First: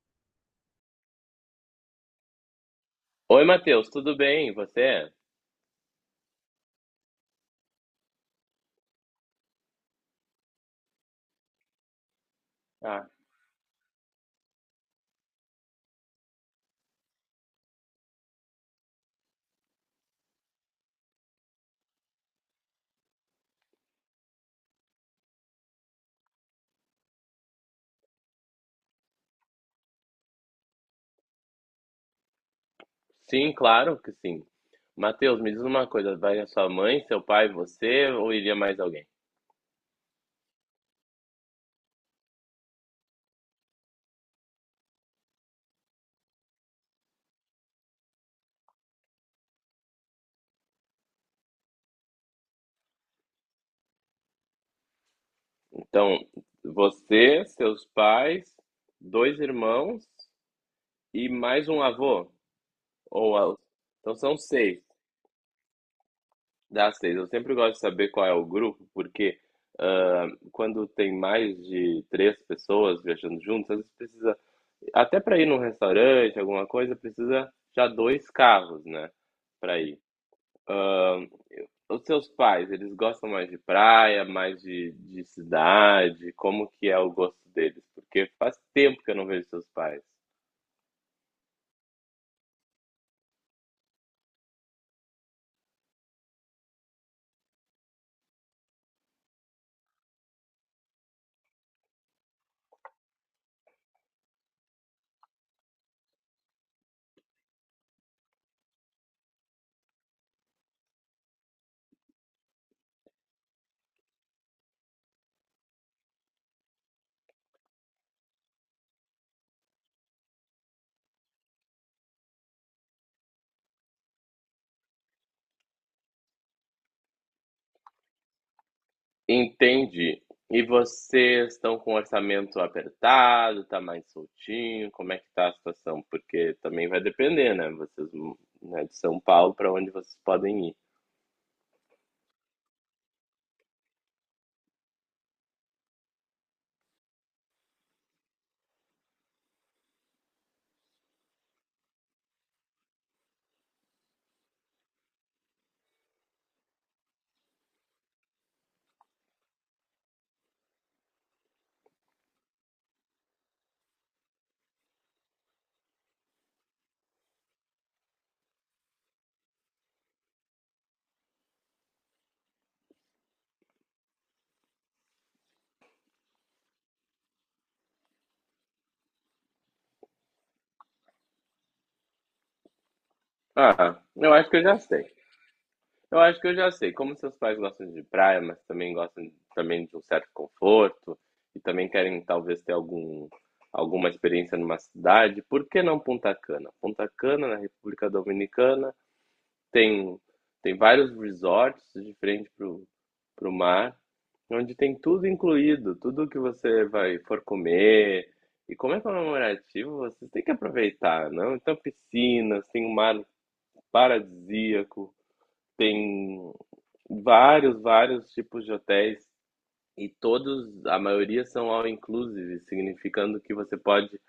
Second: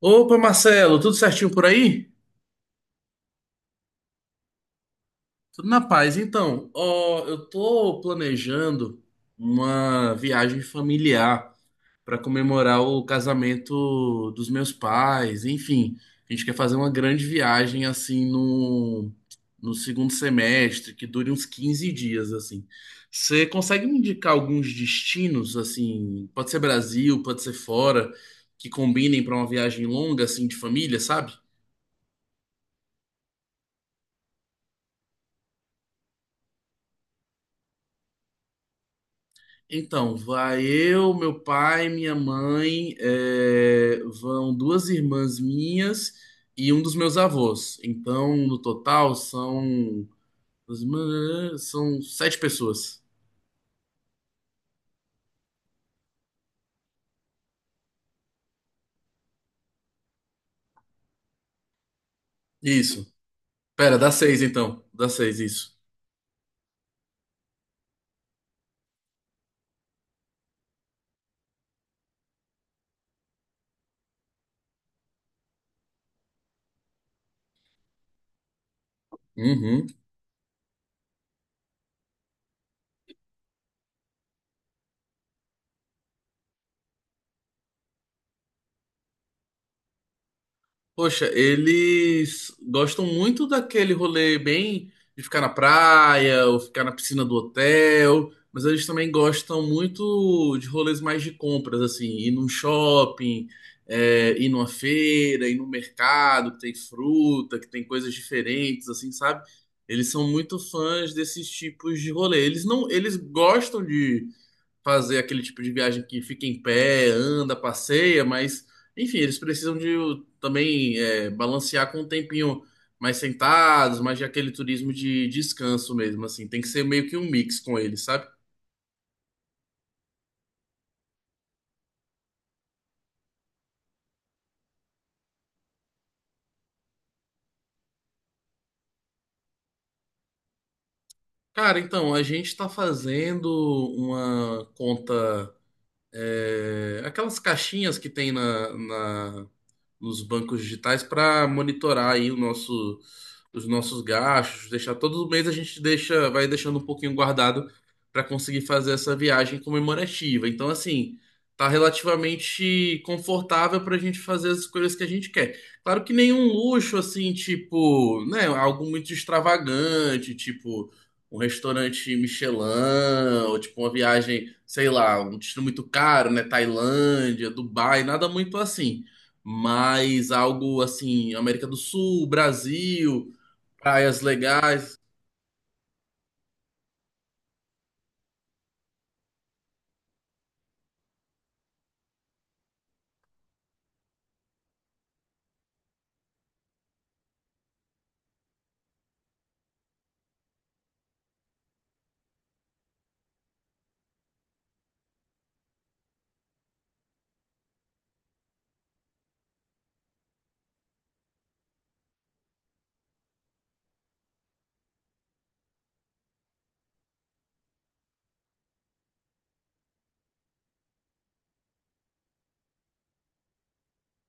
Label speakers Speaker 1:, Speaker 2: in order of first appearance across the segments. Speaker 1: Opa, Marcelo, tudo certinho por aí?
Speaker 2: Oi, Matheus, tudo bem? E você?
Speaker 1: Tudo na paz. Então, ó, eu tô planejando uma viagem familiar para comemorar o
Speaker 2: Ah,
Speaker 1: casamento dos meus pais. Enfim, a gente quer fazer uma grande viagem assim no segundo semestre, que dure uns 15 dias assim. Você consegue me indicar alguns destinos assim? Pode ser Brasil, pode ser fora, que combinem para uma viagem longa assim de família, sabe?
Speaker 2: sim, claro que sim. Matheus, me diz uma coisa, vai a sua mãe, seu pai, você ou iria mais alguém?
Speaker 1: Então, vai eu, meu pai, minha mãe, vão duas irmãs minhas e um dos meus avós. Então, no total, São sete pessoas.
Speaker 2: Então, você, seus pais, dois irmãos e mais um avô?
Speaker 1: Isso.
Speaker 2: Ou a-
Speaker 1: Pera, dá
Speaker 2: então são
Speaker 1: seis
Speaker 2: seis,
Speaker 1: então. Dá seis, isso.
Speaker 2: dá seis. Eu sempre gosto de saber qual é o grupo, porque ah, quando tem mais de três pessoas viajando juntas, às vezes precisa, até para ir num restaurante, alguma coisa, precisa já dois carros, né? Para
Speaker 1: Uhum.
Speaker 2: ir. Hã, os seus pais, eles gostam mais de praia, mais de cidade? Como que é o gosto deles? Porque faz tempo que eu não vejo seus pais.
Speaker 1: Poxa, eles gostam muito daquele rolê bem de ficar na praia ou ficar na piscina do hotel, mas eles também gostam muito de rolês mais de compras, assim, ir num shopping, ir numa feira, ir no mercado que tem fruta, que tem coisas diferentes, assim, sabe? Eles são muito fãs desses tipos de rolê. Eles não, eles gostam fazer aquele tipo de viagem que fica em pé, anda, passeia, mas enfim, eles precisam de também balancear com um tempinho mais sentados, mais de aquele turismo de descanso mesmo, assim, tem que ser meio que um mix com eles, sabe?
Speaker 2: Entendi. E vocês estão com orçamento apertado, tá mais soltinho? Como é que tá a situação? Porque também vai depender, né, vocês, né, de São Paulo para onde vocês podem ir.
Speaker 1: Cara, então, a gente tá fazendo uma conta aquelas caixinhas que tem nos bancos digitais para monitorar aí o nosso, os nossos gastos, deixar todo mês a gente deixa, vai deixando um pouquinho guardado para conseguir fazer essa viagem comemorativa. Então, assim, tá relativamente confortável para a gente fazer as escolhas que a gente quer. Claro que nenhum luxo assim, tipo, né, algo muito extravagante, tipo um restaurante Michelin, ou tipo uma viagem, sei lá, um destino muito caro, né? Tailândia, Dubai, nada muito assim. Mas algo assim, América do Sul, Brasil,
Speaker 2: Ah,
Speaker 1: praias
Speaker 2: eu acho que eu já
Speaker 1: legais,
Speaker 2: sei. Eu acho que eu já sei. Como seus pais gostam de praia, mas também gostam também de um certo conforto e também querem talvez ter algum, alguma experiência numa cidade, por que não Punta Cana? Punta Cana, na República Dominicana, tem, tem vários resorts de frente para o mar, onde tem tudo incluído, tudo que você vai for comer. E como é comemorativo, você tem que aproveitar, não? Então, piscinas, tem um mar paradisíaco, tem vários, vários tipos de hotéis e todos, a maioria são all inclusive, significando que você pode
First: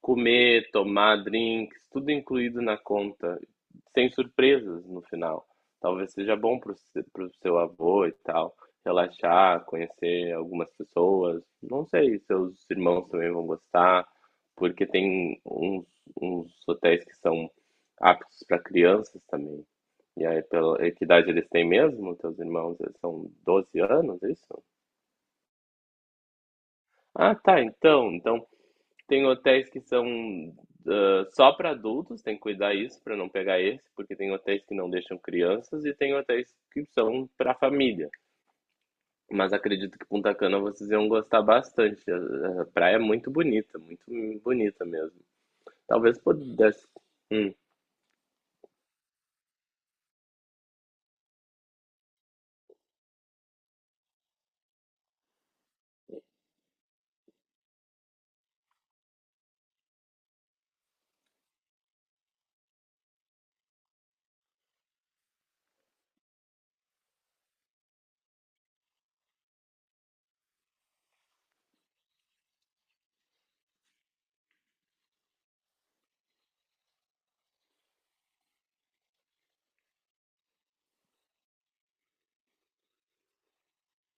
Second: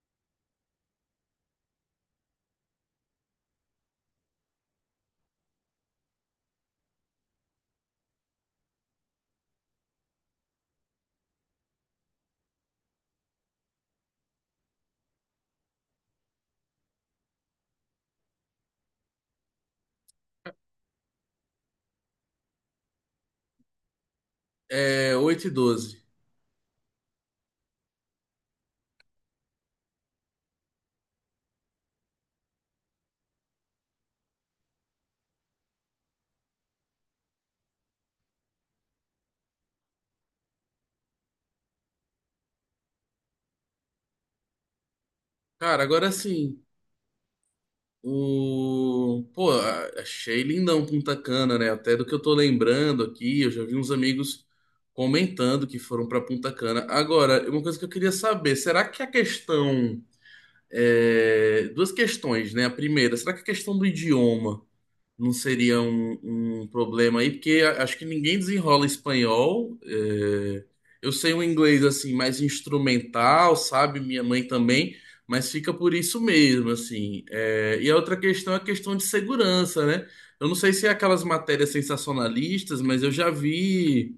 Speaker 2: comer, tomar drinks, tudo incluído na conta, sem surpresas no final. Talvez seja bom para o seu avô e tal, relaxar, conhecer algumas pessoas. Não sei, seus irmãos também vão gostar, porque tem uns, uns hotéis que são aptos para crianças também. E aí, pela e que idade eles têm mesmo, teus irmãos? Eles são 12 anos, é isso?
Speaker 1: é oito e 12.
Speaker 2: Ah, tá, então. Então tem hotéis que são só para adultos, tem que cuidar isso para não pegar esse, porque tem hotéis que não deixam crianças e tem hotéis que são para família. Mas acredito que Punta Cana vocês iam gostar bastante. A praia é muito bonita mesmo.
Speaker 1: Cara, agora
Speaker 2: Talvez
Speaker 1: sim,
Speaker 2: pudesse. Hum.
Speaker 1: o. Pô, achei lindão Punta Cana, né? Até do que eu tô lembrando aqui, eu já vi uns amigos comentando que foram pra Punta Cana. Agora, uma coisa que eu queria saber, será que a questão duas questões, né? A primeira, será que a questão do idioma não seria um problema aí? Porque acho que ninguém desenrola espanhol. Eu sei um inglês assim mais instrumental, sabe? Minha mãe também, mas fica por isso mesmo, assim. E a outra questão é a questão de segurança, né? Eu não sei se é aquelas matérias sensacionalistas, mas eu já vi.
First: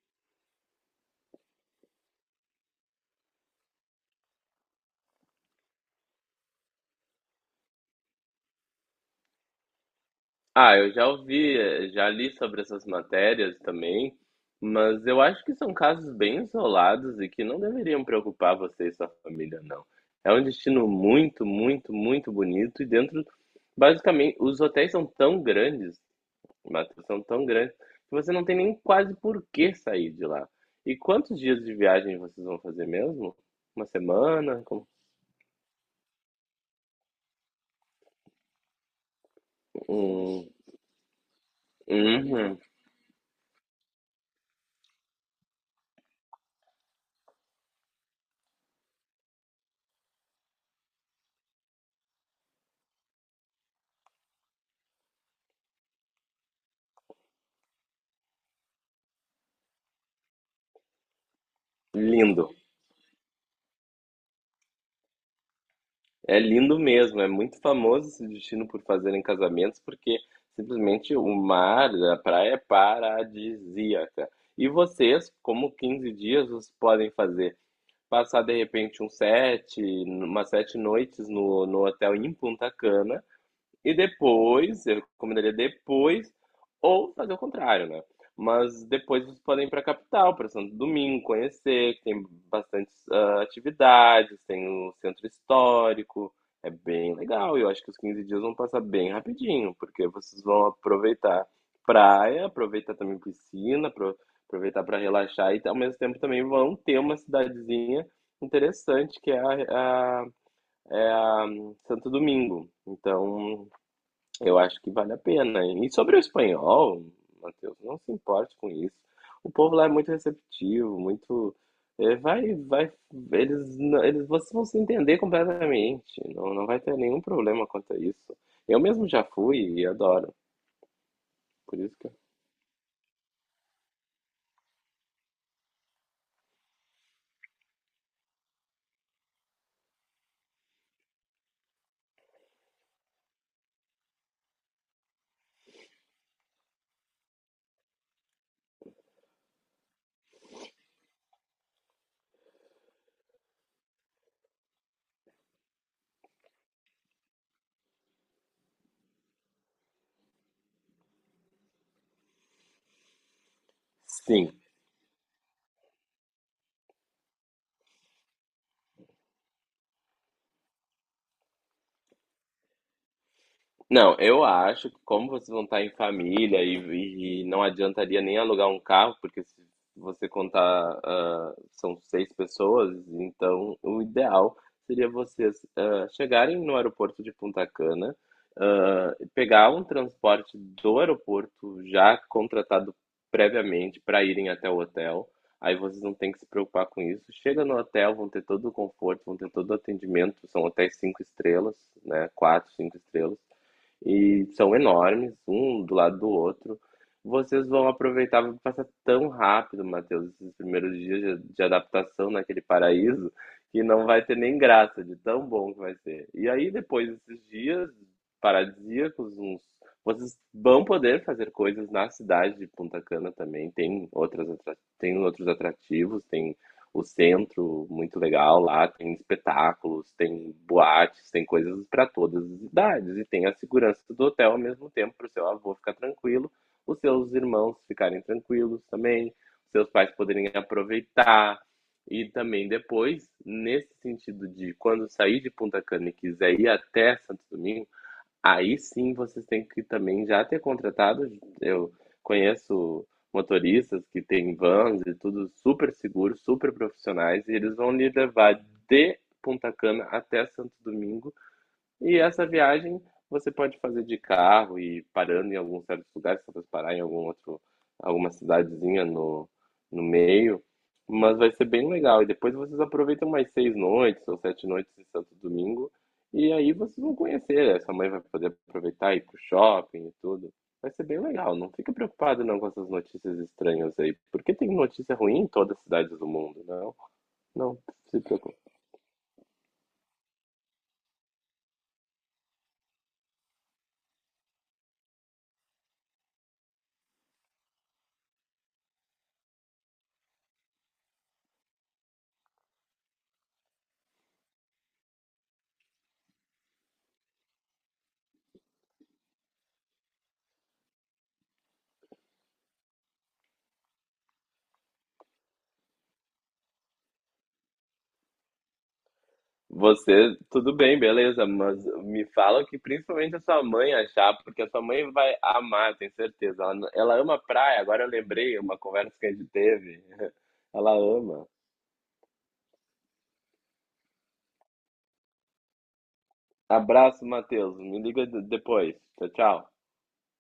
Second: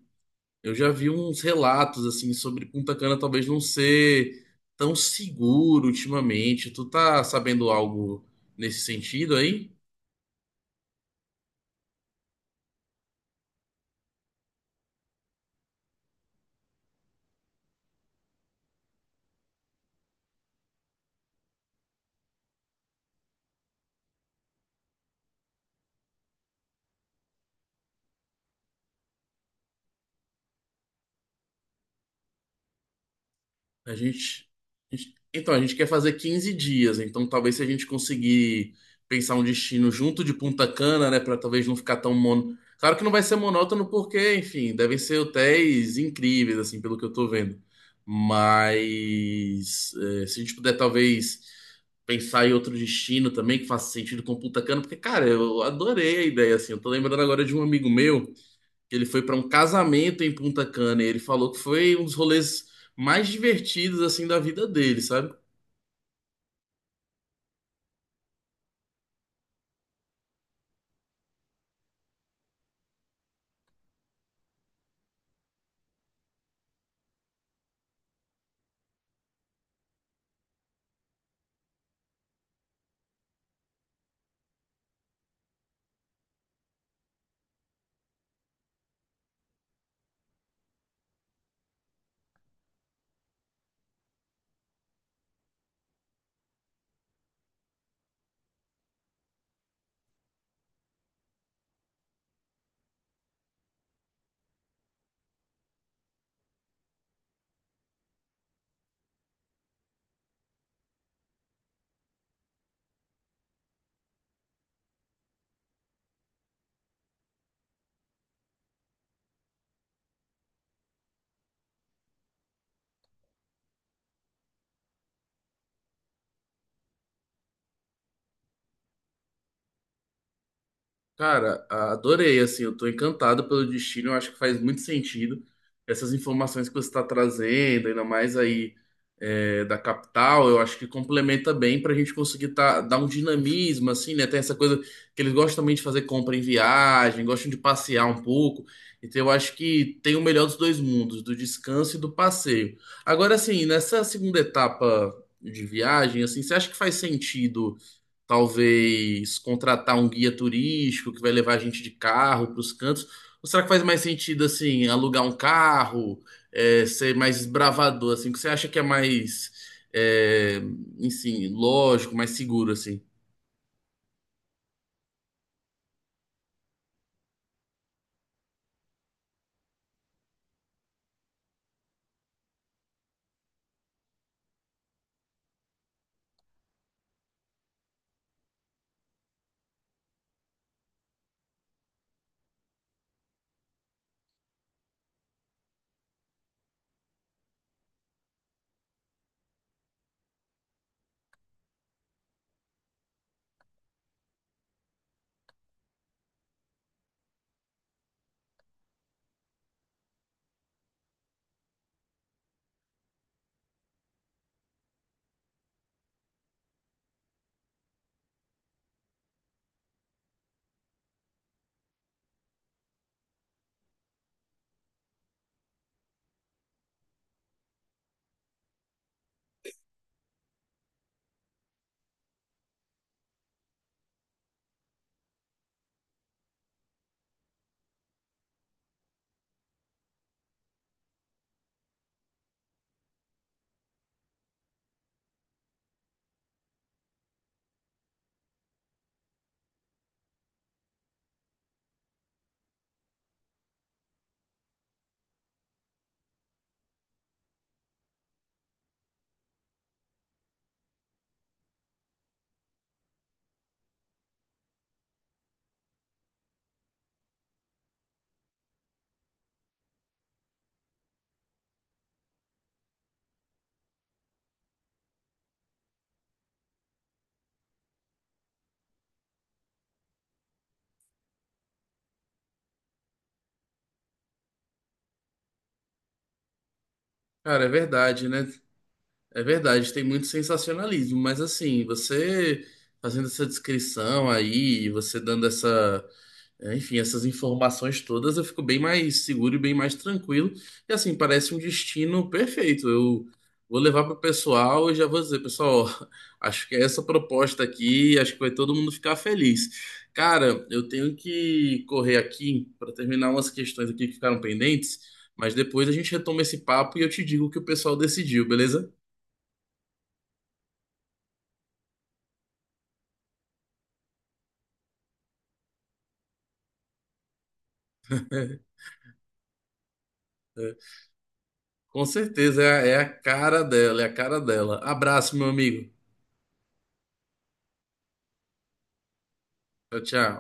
Speaker 1: Eu já vi uns relatos assim sobre Punta Cana talvez não ser tão seguro ultimamente. Tu tá sabendo algo nesse sentido aí?
Speaker 2: Ah, eu já ouvi, já li sobre essas matérias também, mas eu acho que são casos bem isolados e que não deveriam preocupar você e sua família, não. É um destino muito, muito, muito bonito e dentro, basicamente, os hotéis são tão grandes, Matheus, são tão grandes, que você não tem nem quase por que sair de lá. E quantos dias de viagem vocês vão fazer mesmo? Uma
Speaker 1: A gente,
Speaker 2: semana? Como-
Speaker 1: Então, a gente quer fazer 15 dias, então talvez se a gente conseguir pensar um destino junto de
Speaker 2: Um...
Speaker 1: Punta Cana, né, para talvez não ficar tão mono.
Speaker 2: Uhum.
Speaker 1: Claro que não vai ser monótono porque, enfim, devem ser hotéis incríveis, assim, pelo que eu tô vendo. Mas se a gente puder talvez pensar em outro destino também que faça sentido com Punta Cana, porque, cara, eu adorei a ideia, assim. Eu tô lembrando agora de um amigo meu que ele foi para um casamento em Punta Cana e ele falou que foi um dos
Speaker 2: Lindo.
Speaker 1: rolês mais divertidos assim da vida dele, sabe?
Speaker 2: É lindo mesmo, é muito famoso esse destino por fazerem casamentos, porque simplesmente o mar, a praia é paradisíaca. E vocês, como 15 dias, vocês podem fazer? Passar de repente um sete, umas 7 noites no hotel em Punta Cana, e depois, eu recomendaria depois, ou fazer o contrário, né? Mas depois vocês podem ir para a capital, para Santo Domingo, conhecer, que tem bastante atividades, tem o centro histórico, é bem legal. E eu acho que os 15 dias vão passar bem rapidinho, porque vocês vão aproveitar praia, aproveitar também piscina, apro- aproveitar para relaxar e ao mesmo tempo também vão ter uma cidadezinha interessante que é a- é a Santo Domingo. Então, eu acho que vale a pena. E sobre o espanhol, Matheus, não se importe com isso. O povo lá é muito receptivo, muito. É, vai, vai. Eles, não- eles, vocês vão se entender completamente. Não, não vai ter nenhum problema quanto a isso. Eu mesmo já fui e adoro.
Speaker 1: Cara,
Speaker 2: Por isso que.
Speaker 1: adorei, assim, eu tô encantado pelo destino, eu acho que faz muito sentido essas informações que você está trazendo, ainda mais aí da capital, eu acho que complementa bem pra gente conseguir tá, dar um dinamismo, assim, né? Tem essa coisa que eles gostam também de fazer compra em viagem, gostam de passear um pouco, então eu acho que tem o melhor dos dois mundos, do descanso e do passeio. Agora, assim, nessa segunda etapa de viagem, assim, você acha que faz sentido? Talvez contratar um guia turístico que vai levar a gente de carro para os cantos? Ou será que faz mais sentido,
Speaker 2: Sim,
Speaker 1: assim, alugar um carro, ser mais desbravador, assim? O que você acha que é mais, é, enfim, lógico, mais seguro, assim?
Speaker 2: não, eu acho que como vocês vão estar em família e não adiantaria nem alugar um carro, porque se você contar, são seis pessoas, então o ideal seria vocês chegarem no aeroporto de Punta Cana, pegar um transporte do aeroporto já contratado previamente para irem até o hotel. Aí vocês não têm que se preocupar com isso. Chega no hotel, vão ter todo o conforto, vão ter todo o atendimento. São hotéis cinco estrelas, né? Quatro, cinco estrelas e são enormes, um do lado do outro. Vocês vão aproveitar, vai passar tão rápido, Matheus, esses primeiros dias de adaptação naquele paraíso, que não vai ter nem graça de tão bom que vai ser. E aí, depois desses dias paradisíacos, uns, vocês vão poder fazer coisas na cidade de Punta Cana também. Tem outras, atra- tem outros atrativos, tem o centro muito legal lá, tem espetáculos, tem boates, tem coisas para todas as idades e tem a segurança do hotel ao mesmo tempo para o seu avô ficar tranquilo, os seus irmãos ficarem tranquilos também, seus pais poderem aproveitar e também depois nesse sentido de quando sair de Punta Cana e quiser ir até Santo Domingo. Aí sim vocês têm que também já ter contratado. Eu conheço motoristas que têm vans e tudo super seguros, super profissionais, e eles vão lhe levar de Punta Cana até Santo Domingo e essa viagem você pode fazer de carro e parando em alguns certos lugares, talvez parar em algum outro, alguma cidadezinha no, no meio, mas vai ser bem legal. E depois vocês aproveitam mais 6 noites ou 7 noites de Santo Domingo, e aí vocês vão conhecer. A sua mãe vai poder aproveitar e ir pro shopping e tudo. Vai ser bem legal. Não fica preocupado não com essas notícias estranhas aí, porque tem notícia ruim em todas as cidades do mundo, não?
Speaker 1: Cara, é
Speaker 2: Não se
Speaker 1: verdade, né?
Speaker 2: preocupe.
Speaker 1: É verdade, tem muito sensacionalismo, mas assim, você fazendo essa descrição aí, você dando essa enfim, essas informações todas eu fico bem mais seguro e bem mais tranquilo. E assim, parece um destino perfeito. Eu vou levar para o pessoal e já vou dizer, pessoal, ó, acho que é essa proposta aqui, acho que vai todo mundo ficar feliz. Cara, eu tenho que correr aqui para terminar umas questões aqui que ficaram pendentes, mas depois a gente retoma esse papo e eu te digo o que o pessoal decidiu, beleza?
Speaker 2: Você, tudo bem, beleza, mas me fala o que principalmente a sua mãe achar, porque a sua mãe vai amar, tenho certeza. Ela, n- ela ama praia, agora eu lembrei uma conversa que a gente teve.
Speaker 1: É,
Speaker 2: Ela ama.
Speaker 1: com certeza é a cara dela, é a cara dela. Abraço, meu amigo.
Speaker 2: Abraço, Matheus. Me liga de- depois. Tchau, tchau.
Speaker 1: Tchau, tchau.